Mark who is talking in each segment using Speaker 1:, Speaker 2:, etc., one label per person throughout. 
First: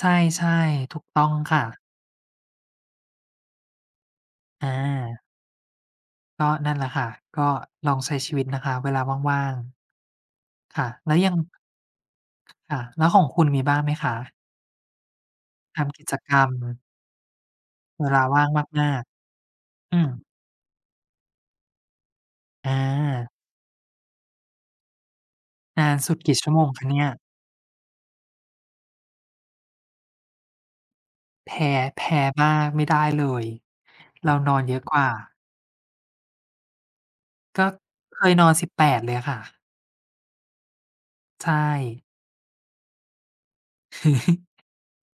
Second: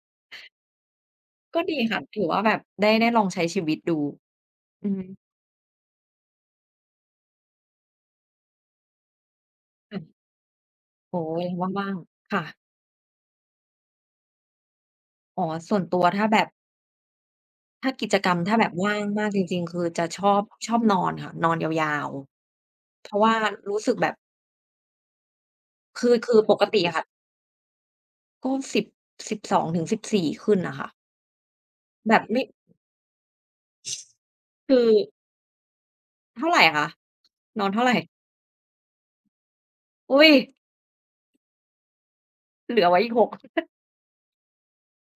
Speaker 1: ใช่ ๆ ถูกต้องค
Speaker 2: ก
Speaker 1: ่
Speaker 2: ็ด
Speaker 1: ะ
Speaker 2: ีค่ะ ถือว่าแบบได้ ได้ลองใช้ชีวิตดู
Speaker 1: อ
Speaker 2: อืม
Speaker 1: า ก็นั่น แหละค่ะ ก็ลองใช้ชีวิตนะคะ เวลาว่าง ๆ ค่ะ แล้
Speaker 2: โอ
Speaker 1: ว
Speaker 2: ๊
Speaker 1: ยัง
Speaker 2: ย! ว่าง ๆ ค่ะ
Speaker 1: ค่ะ แล้วของคุณ มีบ้างไหมคะ?
Speaker 2: อ๋อ ส่
Speaker 1: ท
Speaker 2: วนตั
Speaker 1: ำก
Speaker 2: ว
Speaker 1: ิจ
Speaker 2: ถ้า
Speaker 1: ก
Speaker 2: แบ
Speaker 1: รร
Speaker 2: บ
Speaker 1: ม
Speaker 2: ถ้า
Speaker 1: เ
Speaker 2: ก
Speaker 1: ว
Speaker 2: ิจ
Speaker 1: ลา
Speaker 2: กรร
Speaker 1: ว
Speaker 2: ม
Speaker 1: ่าง
Speaker 2: ถ้าแบบ
Speaker 1: ม
Speaker 2: ว
Speaker 1: า
Speaker 2: ่า
Speaker 1: ก
Speaker 2: งมากจริง ๆ คือ
Speaker 1: ๆ อื
Speaker 2: จะ
Speaker 1: อ
Speaker 2: ชอบ ชอบนอนค่ะ นอนยาว
Speaker 1: อ
Speaker 2: ๆ เพราะว
Speaker 1: า
Speaker 2: ่ารู้สึกแบบ
Speaker 1: นาน
Speaker 2: คื
Speaker 1: สุ
Speaker 2: อ
Speaker 1: ด
Speaker 2: ค
Speaker 1: กี
Speaker 2: ื
Speaker 1: ่
Speaker 2: อ
Speaker 1: ชั่
Speaker 2: ป
Speaker 1: วโม
Speaker 2: ก
Speaker 1: ง
Speaker 2: ติ
Speaker 1: คะ
Speaker 2: อ
Speaker 1: เ
Speaker 2: ะ
Speaker 1: น
Speaker 2: ค
Speaker 1: ี่
Speaker 2: ่ะ
Speaker 1: ย?
Speaker 2: ก็สิบ สิบสองถึงสิบสี่ ขึ้นน่ะค่ะ
Speaker 1: แพ้ แพ
Speaker 2: แบ
Speaker 1: ้
Speaker 2: บ ไม่
Speaker 1: บ้างไม่ได้เลย เรานอนเ
Speaker 2: คื
Speaker 1: ยอะ
Speaker 2: อ
Speaker 1: กว่า
Speaker 2: เท่าไรคะ
Speaker 1: ก
Speaker 2: นอ
Speaker 1: ็
Speaker 2: นเท่าไร?
Speaker 1: เคยนอน 18 เลยอะค่ะ
Speaker 2: อุ๊ย!
Speaker 1: ใช่
Speaker 2: เหลือไว้อีก 6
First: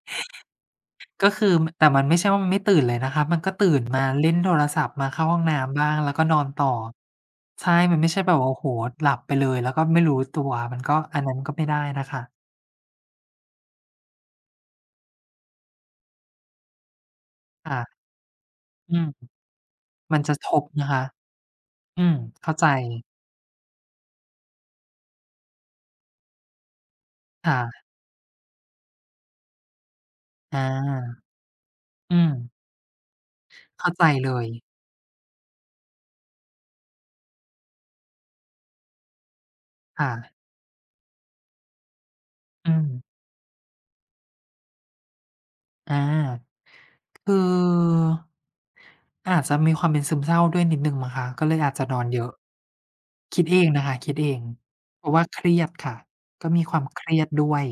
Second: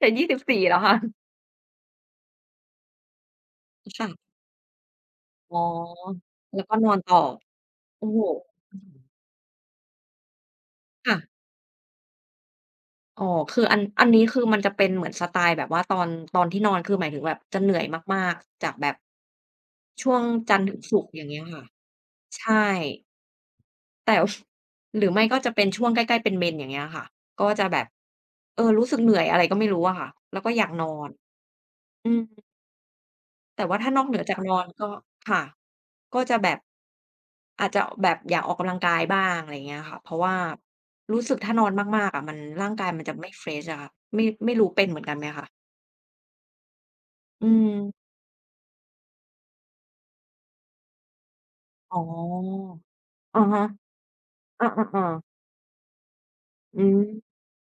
Speaker 2: จะ 24 แล้ว ค่ะ
Speaker 1: ก็คือ ม แต่มันไม่ใช่ว่า มันไม่ตื่นเลยนะคะ มันก็ตื่น
Speaker 2: อือ
Speaker 1: ม
Speaker 2: ค
Speaker 1: า
Speaker 2: ่ะ
Speaker 1: เล่นโทรศัพท์ มาเข้าห้องน
Speaker 2: อ๋
Speaker 1: ้
Speaker 2: อ
Speaker 1: ำบ้าง แล้วก็นอน
Speaker 2: แล
Speaker 1: ต
Speaker 2: ้ว
Speaker 1: ่อ
Speaker 2: ก็นอนต่อ
Speaker 1: ใช่ มั
Speaker 2: โ
Speaker 1: น
Speaker 2: อ
Speaker 1: ไ
Speaker 2: ้
Speaker 1: ม่ใ
Speaker 2: โ
Speaker 1: ช
Speaker 2: ฮ!
Speaker 1: ่แบบ โอ้โ
Speaker 2: อ
Speaker 1: ฮ!
Speaker 2: ื้อ
Speaker 1: ห
Speaker 2: ฮ
Speaker 1: ล
Speaker 2: ือ
Speaker 1: ับไปเลย แล้วก็ไม่รู้ตัว มันก็
Speaker 2: ค่
Speaker 1: อัน
Speaker 2: ะ
Speaker 1: นั้นก็ไม่ได้นะคะ
Speaker 2: อ๋อ คือ อัน อันนี้คือมันจะเป็นเหมือนสไตล์แบบว่า ตอน ตอนที่นอนคือหมายถึงแบบจะเห
Speaker 1: ค
Speaker 2: นื่
Speaker 1: ่
Speaker 2: อ
Speaker 1: ะ
Speaker 2: ยมาก ๆ จากแบ
Speaker 1: อ
Speaker 2: บ
Speaker 1: ืม
Speaker 2: ช่
Speaker 1: ม
Speaker 2: ว
Speaker 1: ัน
Speaker 2: ง
Speaker 1: จะท
Speaker 2: จันท
Speaker 1: บ
Speaker 2: ร์ถึง
Speaker 1: นะ
Speaker 2: ศ
Speaker 1: ค
Speaker 2: ุ
Speaker 1: ะ
Speaker 2: กร์ อย่างเงี้ยค่ะ
Speaker 1: อืม
Speaker 2: ใช
Speaker 1: เข้
Speaker 2: ่
Speaker 1: าใจ
Speaker 2: แต่ หรือไม่ก็จะเป็นช่วงใกล้ ๆ เป็นเมนส์ อย่างเงี้ยค่ะ ก็
Speaker 1: ค่
Speaker 2: จะแบ
Speaker 1: ะ
Speaker 2: บ เออ รู้สึกเหนื่อย อะไรก็ไม่รู้อะค่ะ แล้วก็
Speaker 1: อา
Speaker 2: อยากนอน อ
Speaker 1: อ
Speaker 2: ื
Speaker 1: ื
Speaker 2: ม
Speaker 1: ม
Speaker 2: แต่ว่า
Speaker 1: เ
Speaker 2: ถ
Speaker 1: ข
Speaker 2: ้
Speaker 1: ้
Speaker 2: า
Speaker 1: า
Speaker 2: น
Speaker 1: ใจ
Speaker 2: อกเหนือ
Speaker 1: เล
Speaker 2: จาก
Speaker 1: ย
Speaker 2: นอนก็ ค่ะ ก็จะแบบ อาจจะ อ แบบอยากออกกำลังกายบ้าง อะไรเงี้ยค่ะ
Speaker 1: ค
Speaker 2: เ
Speaker 1: ่
Speaker 2: พราะว่
Speaker 1: ะ
Speaker 2: า รู้สึกถ้านอนมาก ๆ อะ มัน ร่
Speaker 1: อื
Speaker 2: างกาย
Speaker 1: ม
Speaker 2: มันจะไม่ เฟรช อะค่ะ ไม่ ไม่รู้เป็นเหมือนกันไหมคะ?
Speaker 1: อา คือ
Speaker 2: อืม
Speaker 1: อาจจะมีความเป็นซึมเศร้าด้วยนิดหนึ่งมั้งคะ ก็เลยอาจจะ
Speaker 2: อ๋
Speaker 1: น
Speaker 2: อ
Speaker 1: อนเยอะ
Speaker 2: อ
Speaker 1: ค
Speaker 2: ะ
Speaker 1: ิด
Speaker 2: ฮ
Speaker 1: เอ
Speaker 2: ะ
Speaker 1: งนะคะ คิดเอง
Speaker 2: อ
Speaker 1: เพ
Speaker 2: า
Speaker 1: ราะว
Speaker 2: ๆ
Speaker 1: ่
Speaker 2: ๆ
Speaker 1: าเครียดค่ะ ก็มีคว
Speaker 2: อื
Speaker 1: ามเครี
Speaker 2: ม
Speaker 1: ยดด้วย